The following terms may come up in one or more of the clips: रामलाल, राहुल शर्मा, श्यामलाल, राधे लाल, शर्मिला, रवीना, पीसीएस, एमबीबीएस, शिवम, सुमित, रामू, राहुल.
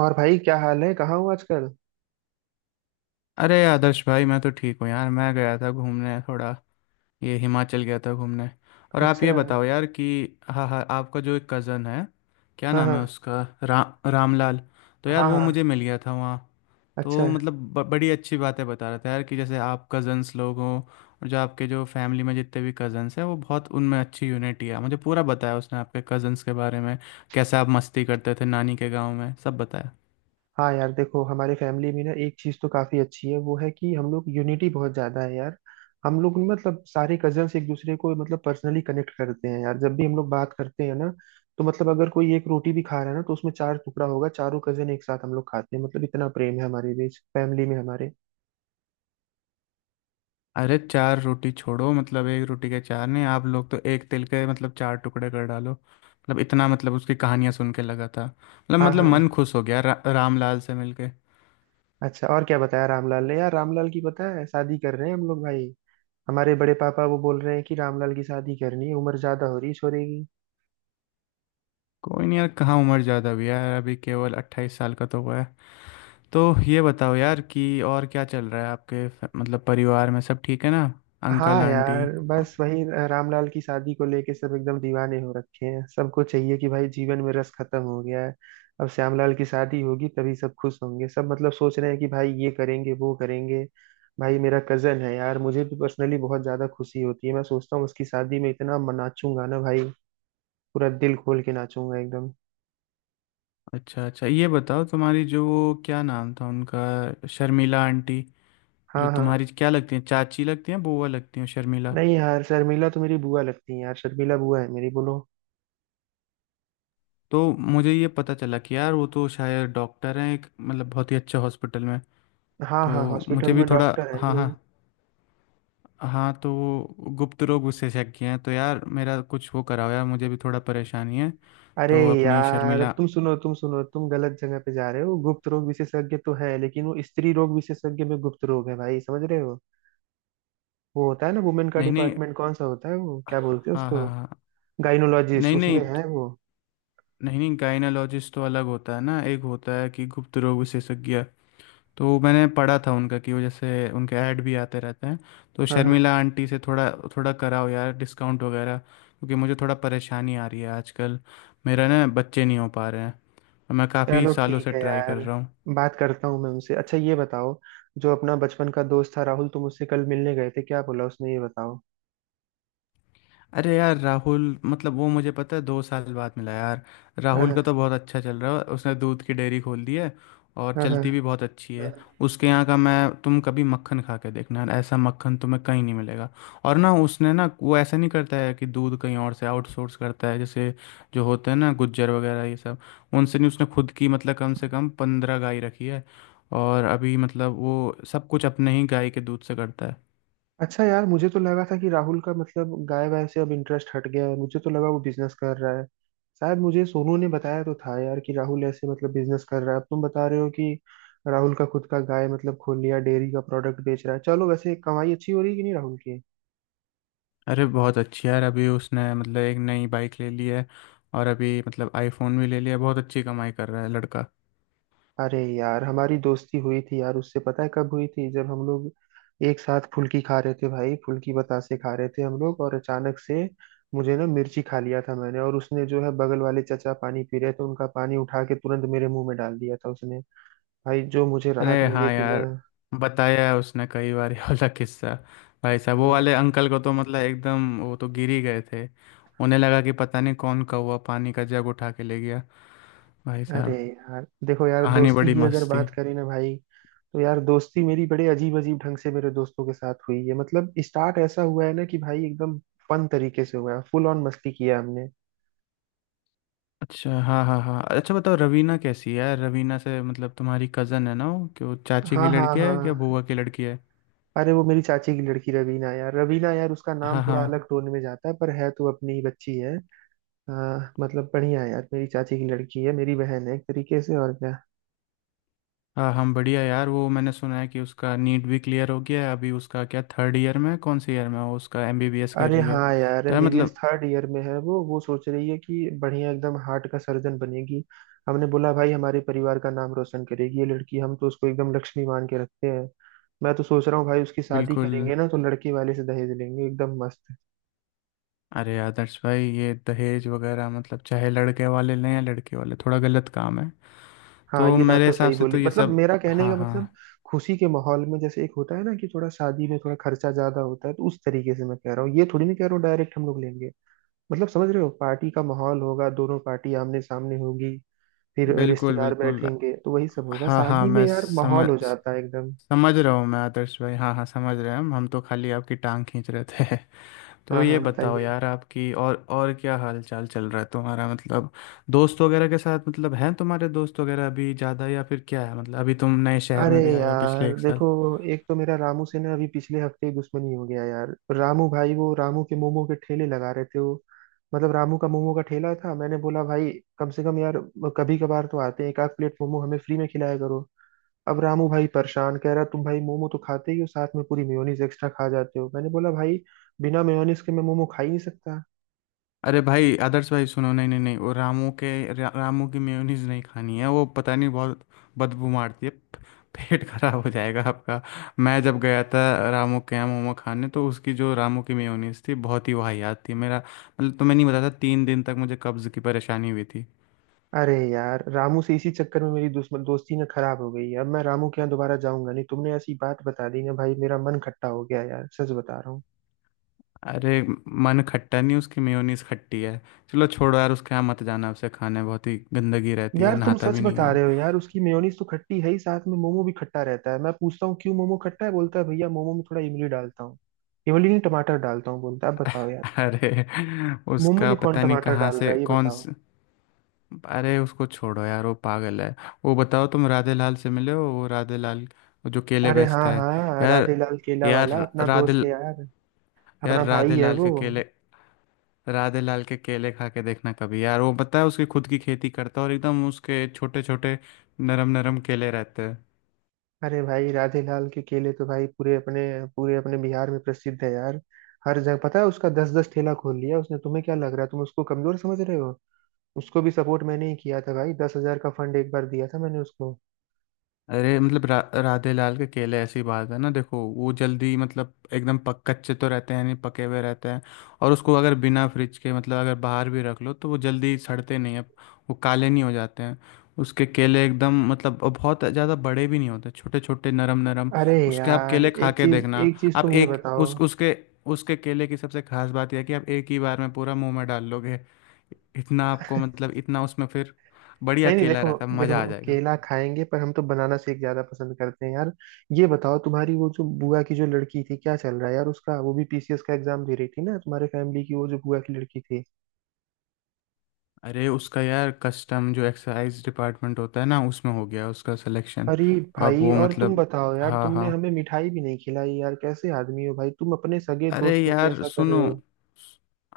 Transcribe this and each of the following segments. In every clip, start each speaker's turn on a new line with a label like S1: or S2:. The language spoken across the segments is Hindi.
S1: और भाई क्या हाल है? कहाँ हो आजकल?
S2: अरे आदर्श भाई, मैं तो ठीक हूँ यार। मैं गया था घूमने थोड़ा, ये हिमाचल गया था घूमने। और आप ये
S1: अच्छा।
S2: बताओ यार कि, हाँ हाँ, आपका जो एक कज़न है, क्या
S1: हाँ
S2: नाम है
S1: हाँ
S2: उसका, रामलाल। तो यार
S1: हाँ
S2: वो
S1: हाँ।
S2: मुझे मिल गया था वहाँ।
S1: अच्छा।
S2: तो मतलब बड़ी अच्छी बातें बता रहा था यार कि जैसे आप कज़न्स लोग हों, और जो आपके जो फैमिली में जितने भी कज़न्स हैं वो, बहुत उनमें अच्छी यूनिटी है। मुझे पूरा बताया उसने आपके कज़न्स के बारे में, कैसे आप मस्ती करते थे नानी के गाँव में, सब बताया।
S1: हाँ यार देखो, हमारे फैमिली में ना एक चीज तो काफी अच्छी है, वो है कि हम लोग, यूनिटी बहुत ज्यादा है यार। हम लोग मतलब सारे कजन्स एक दूसरे को मतलब पर्सनली कनेक्ट करते हैं यार। जब भी हम लोग बात करते हैं ना, तो मतलब अगर कोई एक रोटी भी खा रहा है ना, तो उसमें चार टुकड़ा होगा, चारों कजन एक साथ हम लोग खाते हैं। मतलब इतना प्रेम है हमारे बीच फैमिली में हमारे।
S2: अरे चार रोटी छोड़ो, मतलब एक रोटी के चार नहीं, आप लोग तो एक तिल के मतलब चार टुकड़े कर डालो। मतलब इतना, मतलब उसकी कहानियां सुन के लगा था, मतलब
S1: हाँ
S2: मतलब
S1: हाँ।
S2: मन खुश हो गया रामलाल से मिलके।
S1: अच्छा, और क्या बताया रामलाल ने यार? रामलाल की पता है, शादी कर रहे हैं हम लोग भाई। हमारे बड़े पापा वो बोल रहे हैं कि रामलाल की शादी करनी है, उम्र ज्यादा हो रही है छोरे की।
S2: कोई नहीं यार, कहाँ उम्र ज़्यादा हुई है यार, अभी केवल 28 साल का तो हुआ है। तो ये बताओ यार कि, और क्या चल रहा है आपके मतलब परिवार में, सब ठीक है ना, अंकल
S1: हाँ
S2: आंटी।
S1: यार बस वही। रामलाल की शादी को लेके सब एकदम दीवाने हो रखे हैं। सबको चाहिए कि भाई जीवन में रस खत्म हो गया है। अब श्यामलाल की शादी होगी तभी सब खुश होंगे। सब मतलब सोच रहे हैं कि भाई ये करेंगे वो करेंगे। भाई मेरा कजन है यार, मुझे भी पर्सनली बहुत ज्यादा खुशी होती है। मैं सोचता हूँ उसकी शादी में इतना नाचूंगा ना भाई। पूरा दिल खोल के नाचूंगा एकदम।
S2: अच्छा अच्छा, ये बताओ तुम्हारी जो वो, क्या नाम था उनका, शर्मिला आंटी, जो
S1: हाँ हाँ।
S2: तुम्हारी क्या लगती है, चाची लगती हैं, बुआ लगती हैं शर्मिला।
S1: नहीं यार, शर्मिला तो मेरी बुआ लगती है यार। शर्मिला बुआ है मेरी, बोलो।
S2: तो मुझे ये पता चला कि यार वो तो शायद डॉक्टर हैं एक मतलब बहुत ही अच्छे हॉस्पिटल में।
S1: हाँ हाँ।
S2: तो
S1: हॉस्पिटल
S2: मुझे भी
S1: में
S2: थोड़ा,
S1: डॉक्टर है
S2: हाँ
S1: वो।
S2: हाँ, हाँ तो वो गुप्त रोग विशेषज्ञ हैं, तो यार मेरा कुछ वो कराओ यार, मुझे भी थोड़ा परेशानी है।
S1: अरे
S2: तो अपनी
S1: यार
S2: शर्मिला,
S1: तुम सुनो, तुम सुनो, तुम गलत जगह पे जा रहे हो। गुप्त रोग विशेषज्ञ तो है, लेकिन वो स्त्री रोग विशेषज्ञ में गुप्त रोग है भाई, समझ रहे हो? वो होता है ना वुमेन का
S2: नहीं नहीं,
S1: डिपार्टमेंट, कौन सा होता है वो? क्या बोलते हैं
S2: हाँ हाँ
S1: उसको?
S2: हाँ,
S1: गाइनोलॉजिस्ट,
S2: नहीं नहीं
S1: उसमें है वो।
S2: नहीं नहीं, गायनोलॉजिस्ट तो अलग होता है ना, एक होता है कि गुप्त रोग विशेषज्ञ। तो मैंने पढ़ा था उनका कि वो, जैसे उनके ऐड भी आते रहते हैं, तो
S1: हाँ हाँ।
S2: शर्मिला आंटी से थोड़ा, थोड़ा कराओ यार डिस्काउंट वगैरह, क्योंकि मुझे थोड़ा परेशानी आ रही है आजकल। मेरा ना बच्चे नहीं हो पा रहे हैं, मैं काफ़ी
S1: चलो
S2: सालों
S1: ठीक
S2: से
S1: है
S2: ट्राई कर
S1: यार,
S2: रहा हूँ।
S1: बात करता हूँ मैं उनसे। अच्छा ये बताओ, जो अपना बचपन का दोस्त था राहुल, तुम उससे कल मिलने गए थे, क्या बोला उसने, ये बताओ।
S2: अरे यार राहुल, मतलब वो मुझे पता है 2 साल बाद मिला यार। राहुल का तो
S1: हाँ
S2: बहुत अच्छा चल रहा है, उसने दूध की डेयरी खोल दी है, और
S1: हाँ हाँ
S2: चलती भी बहुत अच्छी
S1: हाँ।
S2: है। उसके यहाँ का, मैं तुम कभी मक्खन खा के देखना यार, ऐसा मक्खन तुम्हें कहीं नहीं मिलेगा। और ना उसने ना, वो ऐसा नहीं करता है कि दूध कहीं और से आउटसोर्स करता है, जैसे जो होते हैं ना गुज्जर वगैरह ये सब, उनसे नहीं। उसने खुद की मतलब कम से कम 15 गाय रखी है, और अभी मतलब वो सब कुछ अपने ही गाय के दूध से करता है।
S1: अच्छा यार, मुझे तो लगा था कि राहुल का मतलब गाय वाय से अब इंटरेस्ट हट गया है। मुझे तो लगा वो बिजनेस कर रहा है शायद। मुझे सोनू ने बताया तो था यार कि राहुल ऐसे मतलब बिजनेस कर रहा है। अब तुम बता रहे हो कि राहुल का खुद का गाय, मतलब खोल लिया, डेयरी का प्रोडक्ट बेच रहा है। चलो, वैसे कमाई अच्छी हो रही है कि नहीं राहुल की?
S2: अरे बहुत अच्छी यार, अभी उसने मतलब एक नई बाइक ले ली है, और अभी मतलब आईफोन भी ले लिया, बहुत अच्छी कमाई कर रहा है लड़का।
S1: अरे यार, हमारी दोस्ती हुई थी यार उससे, पता है कब हुई थी? जब हम लोग एक साथ फुल्की खा रहे थे भाई, फुल्की बतासे खा रहे थे हम लोग, और अचानक से मुझे ना मिर्ची खा लिया था मैंने। और उसने जो है, बगल वाले चचा पानी पी रहे थे, उनका पानी उठा के तुरंत मेरे मुंह में डाल दिया था उसने। भाई जो मुझे राहत
S2: अरे
S1: मिली
S2: हाँ
S1: थी ना।
S2: यार, बताया है उसने कई बार ये वाला किस्सा। भाई साहब वो
S1: हाँ।
S2: वाले अंकल को तो मतलब एकदम, वो तो गिर ही गए थे। उन्हें लगा कि पता नहीं कौन कौवा पानी का जग उठा के ले गया। भाई
S1: अरे
S2: साहब,
S1: यार देखो, यार
S2: कहानी
S1: दोस्ती
S2: बड़ी
S1: की अगर
S2: मस्त थी।
S1: बात करें ना भाई, तो यार दोस्ती मेरी बड़े अजीब अजीब ढंग से मेरे दोस्तों के साथ हुई है। मतलब स्टार्ट ऐसा हुआ है ना कि भाई एकदम फन तरीके से हुआ है। फुल ऑन मस्ती किया हमने।
S2: अच्छा हाँ हाँ हाँ, अच्छा बताओ रवीना कैसी है यार? रवीना से मतलब, तुम्हारी कज़न है ना वो, कि वो चाची की
S1: हाँ हाँ
S2: लड़की है
S1: हाँ
S2: या
S1: हाँ।
S2: बुआ की लड़की है।
S1: अरे वो मेरी चाची की लड़की रवीना, यार रवीना यार, उसका नाम
S2: हाँ
S1: थोड़ा
S2: हाँ,
S1: अलग टोन में जाता है, पर है तो अपनी ही बच्ची है। हाँ, मतलब बढ़िया है यार। मेरी चाची की लड़की है, मेरी बहन है एक तरीके से, और क्या।
S2: हाँ हम बढ़िया यार, वो मैंने सुना है कि उसका नीट भी क्लियर हो गया है, अभी उसका क्या थर्ड ईयर में है? कौन से ईयर में है वो, उसका एमबीबीएस कर
S1: अरे
S2: रही हो
S1: हाँ यार,
S2: तो यार
S1: एमबीबीएस
S2: मतलब,
S1: थर्ड ईयर में है वो। वो सोच रही है कि बढ़िया एकदम हार्ट का सर्जन बनेगी। हमने बोला भाई, हमारे परिवार का नाम रोशन करेगी ये लड़की, हम तो उसको एकदम लक्ष्मी मान के रखते हैं। मैं तो सोच रहा हूँ भाई, उसकी शादी
S2: बिल्कुल।
S1: करेंगे ना तो लड़के वाले से दहेज लेंगे एकदम मस्त।
S2: अरे आदर्श भाई, ये दहेज वगैरह मतलब चाहे लड़के वाले लें या लड़के वाले, थोड़ा गलत काम है,
S1: हाँ
S2: तो
S1: ये बात
S2: मेरे
S1: तो
S2: हिसाब
S1: सही
S2: से तो
S1: बोली।
S2: ये
S1: मतलब
S2: सब,
S1: मेरा कहने
S2: हाँ
S1: का
S2: हाँ,
S1: मतलब खुशी के माहौल में, जैसे एक होता है ना कि थोड़ा शादी में थोड़ा खर्चा ज्यादा होता है, तो उस तरीके से मैं कह रहा हूँ। ये थोड़ी नहीं कह रहा हूँ डायरेक्ट हम लोग लेंगे। मतलब समझ रहे हो, पार्टी का माहौल होगा, दोनों पार्टी आमने सामने होगी, फिर
S2: बिल्कुल
S1: रिश्तेदार
S2: बिल्कुल,
S1: बैठेंगे, तो वही सब होगा।
S2: हाँ हाँ,
S1: शादी में
S2: मैं
S1: यार माहौल
S2: समझ
S1: हो जाता है एकदम।
S2: समझ रहा हूँ मैं आदर्श भाई, हाँ हाँ, समझ रहे हैं हम तो खाली आपकी टांग खींच रहे थे। तो
S1: हाँ
S2: ये
S1: हाँ,
S2: बताओ
S1: बताइए।
S2: यार आपकी और क्या हाल चाल चल रहा है तुम्हारा, मतलब दोस्त वगैरह के साथ, मतलब हैं तुम्हारे दोस्त वगैरह अभी ज़्यादा या फिर क्या है, मतलब अभी तुम नए शहर
S1: अरे
S2: में भी आए हो पिछले
S1: यार
S2: एक साल।
S1: देखो, एक तो मेरा रामू से ना अभी पिछले हफ्ते ही दुश्मनी हो गया यार। रामू भाई वो रामू के मोमो के ठेले लगा रहे थे वो। मतलब रामू का मोमो का ठेला था। मैंने बोला भाई, कम से कम यार कभी कभार तो आते हैं, एक आध प्लेट मोमो हमें फ्री में खिलाया करो। अब रामू भाई परेशान, कह रहा तुम भाई मोमो तो खाते ही हो, साथ में पूरी मेयोनीज एक्स्ट्रा खा जाते हो। मैंने बोला भाई, बिना मेयोनीज के मैं मोमो खा ही नहीं सकता।
S2: अरे भाई आदर्श भाई सुनो, नहीं नहीं नहीं, वो रामू के रामू की मेयोनीज नहीं खानी है, वो पता नहीं बहुत बदबू मारती है, पेट खराब हो जाएगा आपका। मैं जब गया था रामू के यहाँ मोमो खाने, तो उसकी जो रामू की मेयोनीज थी बहुत ही वाहियात थी, मेरा मतलब तुम्हें नहीं बताता, 3 दिन तक मुझे कब्ज़ की परेशानी हुई थी।
S1: अरे यार, रामू से इसी चक्कर में मेरी दुश्मन दोस्ती ना खराब हो गई है। अब मैं रामू के यहाँ दोबारा जाऊंगा नहीं, तुमने ऐसी बात बता दी ना भाई, मेरा मन खट्टा हो गया यार, सच बता रहा हूँ।
S2: अरे मन खट्टा नहीं, उसकी मेयोनीज खट्टी है। चलो छोड़ो यार उसके यहाँ मत जाना, उसे खाने बहुत ही गंदगी रहती है,
S1: यार तुम
S2: नहाता
S1: सच
S2: भी नहीं
S1: बता
S2: हो।
S1: रहे हो यार, उसकी मेयोनीज तो खट्टी है ही, साथ में मोमो भी खट्टा रहता है। मैं पूछता हूँ क्यों मोमो खट्टा है? बोलता है भैया मोमो में थोड़ा इमली डालता हूँ। इमली नहीं टमाटर डालता हूँ बोलता है, अब बताओ यार,
S2: अरे
S1: मोमो
S2: उसका
S1: में कौन
S2: पता नहीं
S1: टमाटर
S2: कहाँ
S1: डाल
S2: से
S1: रहा है, ये
S2: कौन
S1: बताओ।
S2: से, अरे उसको छोड़ो यार, वो पागल है। वो बताओ तुम राधे लाल से मिले हो, वो राधे लाल, वो जो केले
S1: अरे हाँ
S2: बेचता है।
S1: हाँ,
S2: यार,
S1: राधे लाल केला
S2: यार
S1: वाला अपना
S2: राधे,
S1: दोस्त है यार,
S2: यार
S1: अपना
S2: राधे
S1: भाई है
S2: लाल के
S1: वो।
S2: केले, राधे लाल के केले खा के देखना कभी यार, वो पता है उसकी खुद की खेती करता है, और एकदम उसके छोटे छोटे नरम नरम केले रहते हैं।
S1: अरे भाई, राधे लाल के केले तो भाई पूरे अपने, पूरे अपने बिहार में प्रसिद्ध है यार। हर जगह पता है उसका, दस दस ठेला खोल लिया उसने। तुम्हें क्या लग रहा है, तुम उसको कमजोर समझ रहे हो? उसको भी सपोर्ट मैंने ही किया था भाई, 10,000 का फंड एक बार दिया था मैंने उसको।
S2: अरे मतलब राधे लाल के केले, ऐसी बात है ना देखो, वो जल्दी मतलब एकदम पक कच्चे तो रहते हैं नहीं, पके हुए रहते हैं। और उसको अगर बिना फ्रिज के मतलब अगर बाहर भी रख लो, तो वो जल्दी सड़ते नहीं है, वो काले नहीं हो जाते हैं। उसके केले एकदम, मतलब और बहुत ज़्यादा बड़े भी नहीं होते, छोटे छोटे नरम नरम।
S1: अरे
S2: उसके आप
S1: यार,
S2: केले खा के देखना।
S1: एक चीज
S2: आप
S1: तुम ये
S2: एक
S1: बताओ।
S2: उस उसके उसके केले की सबसे खास बात यह है कि आप एक ही बार में पूरा मुंह में डाल लोगे, इतना आपको, मतलब इतना उसमें फिर बढ़िया
S1: नहीं नहीं
S2: केला
S1: देखो,
S2: रहता है,
S1: देखो
S2: मज़ा आ जाएगा।
S1: केला खाएंगे पर हम तो बनाना शेक ज्यादा पसंद करते हैं यार। ये बताओ तुम्हारी वो जो बुआ की जो लड़की थी, क्या चल रहा है यार उसका? वो भी पीसीएस का एग्जाम दे रही थी ना, तुम्हारे फैमिली की वो जो बुआ की लड़की थी।
S2: अरे उसका यार कस्टम जो एक्सरसाइज डिपार्टमेंट होता है ना, उसमें हो गया उसका सिलेक्शन।
S1: अरे
S2: अब
S1: भाई,
S2: वो
S1: और तुम
S2: मतलब,
S1: बताओ यार,
S2: हाँ
S1: तुमने
S2: हाँ,
S1: हमें मिठाई भी नहीं खिलाई यार। कैसे आदमी हो भाई तुम, अपने सगे
S2: अरे
S1: दोस्त हो के
S2: यार
S1: ऐसा कर
S2: सुनो,
S1: रहे हो?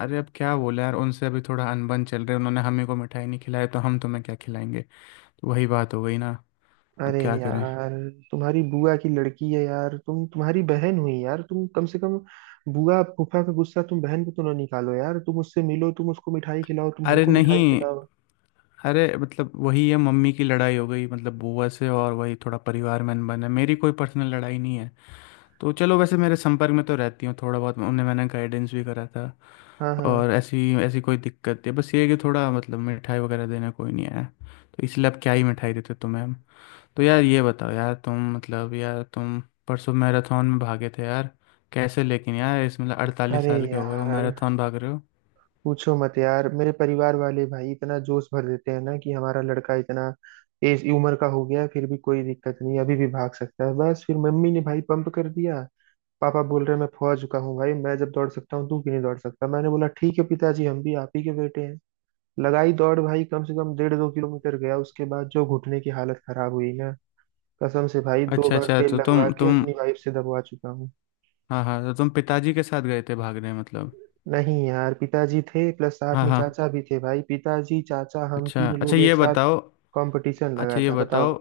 S2: अरे अब क्या बोले यार उनसे, अभी थोड़ा अनबन चल रहा है, उन्होंने हमें को मिठाई नहीं खिलाई तो हम तुम्हें क्या खिलाएंगे, तो वही बात हो गई ना, अब
S1: अरे
S2: क्या करें।
S1: यार, तुम्हारी बुआ की लड़की है यार, तुम्हारी बहन हुई यार, तुम कम से कम, बुआ फूफा का गुस्सा तुम बहन पे तो ना निकालो यार। तुम उससे मिलो, तुम उसको मिठाई खिलाओ, तुम
S2: अरे
S1: हमको
S2: नहीं,
S1: मिठाई खिलाओ।
S2: अरे मतलब वही है, मम्मी की लड़ाई हो गई मतलब बुआ से, और वही थोड़ा परिवार में अनबन है, मेरी कोई पर्सनल लड़ाई नहीं है। तो चलो वैसे मेरे संपर्क में तो रहती हूँ थोड़ा बहुत, उन्हें मैंने गाइडेंस भी करा था,
S1: हाँ हाँ।
S2: और ऐसी ऐसी कोई दिक्कत नहीं है, बस ये है कि थोड़ा मतलब मिठाई वगैरह देना कोई नहीं आया, तो इसलिए अब क्या ही मिठाई देते तुम्हें हम। तो यार ये बताओ यार, तुम मतलब यार तुम परसों मैराथन में भागे थे यार, कैसे लेकिन यार, इसमें अड़तालीस
S1: अरे
S2: साल के हो गए हो
S1: यार
S2: मैराथन भाग रहे हो।
S1: पूछो मत यार, मेरे परिवार वाले भाई इतना जोश भर देते हैं ना कि हमारा लड़का इतना एज उम्र का हो गया है, फिर भी कोई दिक्कत नहीं, अभी भी भाग सकता है। बस फिर मम्मी ने भाई पंप कर दिया। पापा बोल रहे हैं, मैं फौज चुका हूँ भाई, मैं जब दौड़ सकता हूँ तू क्यों नहीं दौड़ सकता। मैंने बोला ठीक है पिताजी, हम भी आप ही के बेटे हैं। लगाई दौड़ भाई, कम से कम डेढ़ दो किलोमीटर गया, उसके बाद जो घुटने की हालत खराब हुई ना, कसम से भाई, दो
S2: अच्छा
S1: बार
S2: अच्छा
S1: तेल
S2: तो
S1: लगवा
S2: तुम
S1: के
S2: तुम
S1: अपनी वाइफ से दबवा चुका हूँ।
S2: हाँ हाँ, तो तुम पिताजी के साथ गए थे भागने मतलब।
S1: नहीं यार, पिताजी थे, प्लस साथ
S2: हाँ
S1: में
S2: हाँ,
S1: चाचा भी थे भाई। पिताजी, चाचा, हम
S2: अच्छा
S1: तीन
S2: अच्छा
S1: लोग
S2: ये
S1: एक साथ
S2: बताओ,
S1: कंपटीशन
S2: अच्छा
S1: लगा
S2: ये
S1: था,
S2: बताओ,
S1: बताओ।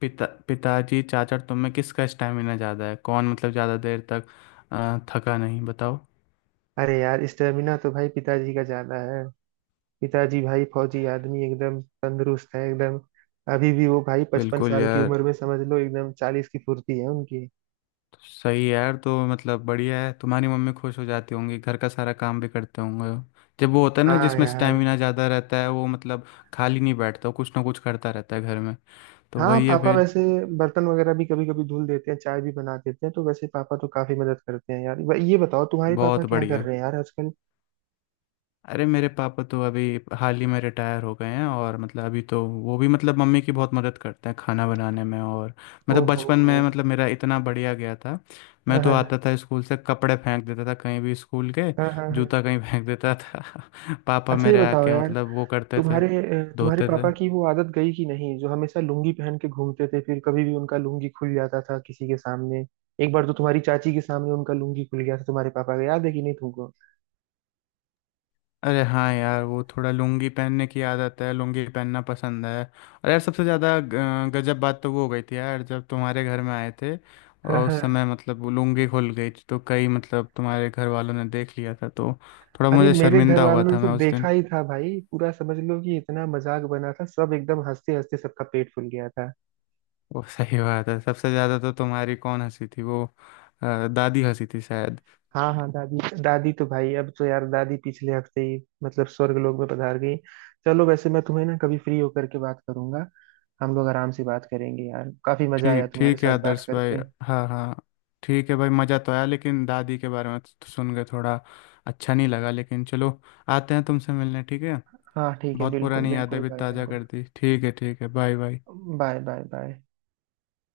S2: पिताजी चाचा और तुम में किसका स्टैमिना ज़्यादा है, कौन मतलब ज़्यादा देर तक थका नहीं, बताओ।
S1: अरे यार, स्टेमिना तो भाई पिताजी का ज्यादा है। पिताजी भाई फौजी आदमी, एकदम तंदुरुस्त है एकदम। अभी भी वो भाई पचपन
S2: बिल्कुल
S1: साल की
S2: यार,
S1: उम्र में समझ लो एकदम 40 की फुर्ती है उनकी।
S2: तो सही है यार, तो मतलब बढ़िया है, तुम्हारी मम्मी खुश हो जाती होंगी, घर का सारा काम भी करते होंगे। जब वो होता है ना
S1: हाँ
S2: जिसमें
S1: यार।
S2: स्टेमिना ज़्यादा रहता है, वो मतलब खाली नहीं बैठता, वो कुछ ना कुछ करता रहता है घर में, तो
S1: हाँ
S2: वही है
S1: पापा
S2: फिर।
S1: वैसे बर्तन वगैरह भी कभी कभी धुल देते हैं, चाय भी बना देते हैं, तो वैसे पापा तो काफी मदद करते हैं यार। ये बताओ तुम्हारे पापा
S2: बहुत
S1: क्या कर
S2: बढ़िया।
S1: रहे हैं यार आजकल?
S2: अरे मेरे पापा तो अभी हाल ही में रिटायर हो गए हैं, और मतलब अभी तो वो भी मतलब मम्मी की बहुत मदद करते हैं खाना बनाने में, और मतलब
S1: ओहो।
S2: बचपन में मतलब मेरा इतना बढ़िया गया था, मैं
S1: हाँ
S2: तो
S1: हाँ
S2: आता था स्कूल से कपड़े फेंक देता था कहीं भी, स्कूल के
S1: हाँ हाँ
S2: जूता
S1: हाँ।
S2: कहीं फेंक देता था पापा
S1: अच्छा ये
S2: मेरे
S1: बताओ
S2: आके
S1: यार,
S2: मतलब वो करते थे,
S1: तुम्हारे
S2: धोते थे।
S1: पापा की वो आदत गई कि नहीं, जो हमेशा लुंगी पहन के घूमते थे, फिर कभी भी उनका लुंगी खुल जाता था किसी के सामने। एक बार तो तुम्हारी चाची के सामने उनका लुंगी खुल गया था तुम्हारे पापा का, याद है कि नहीं तुमको?
S2: अरे हाँ यार, वो थोड़ा लुंगी पहनने की आदत है, लुंगी पहनना पसंद है। और यार सबसे ज़्यादा गजब बात तो वो हो गई थी यार जब तुम्हारे घर में आए थे,
S1: हाँ
S2: और उस
S1: हाँ।
S2: समय मतलब वो लुंगी खुल गई थी, तो कई मतलब तुम्हारे घर वालों ने देख लिया था, तो थोड़ा
S1: अरे
S2: मुझे
S1: मेरे घर
S2: शर्मिंदा हुआ
S1: वालों ने
S2: था
S1: तो
S2: मैं उस दिन।
S1: देखा ही था भाई, पूरा समझ लो कि इतना मजाक बना था, सब एकदम हंसते हंसते सबका पेट फूल गया था।
S2: वो सही बात है, सबसे ज़्यादा तो तुम्हारी कौन हंसी थी वो, दादी हंसी थी शायद।
S1: हाँ हाँ दादी, दादी तो भाई अब तो यार, दादी पिछले हफ्ते ही मतलब स्वर्ग लोक में पधार गई। चलो, वैसे मैं तुम्हें ना कभी फ्री होकर के बात करूंगा। हम लोग आराम से बात करेंगे यार, काफी मजा आया
S2: ठीक
S1: तुम्हारे
S2: ठीक है
S1: साथ बात
S2: आदर्श भाई,
S1: करके।
S2: हाँ हाँ, ठीक है भाई, मज़ा तो आया, लेकिन दादी के बारे में तो सुन के थोड़ा अच्छा नहीं लगा, लेकिन चलो, आते हैं तुमसे मिलने, ठीक है।
S1: हाँ ठीक है,
S2: बहुत
S1: बिल्कुल
S2: पुरानी यादें
S1: बिल्कुल
S2: भी
S1: भाई,
S2: ताज़ा
S1: बिल्कुल।
S2: कर दी, ठीक है ठीक है, bye bye.
S1: Bye bye bye.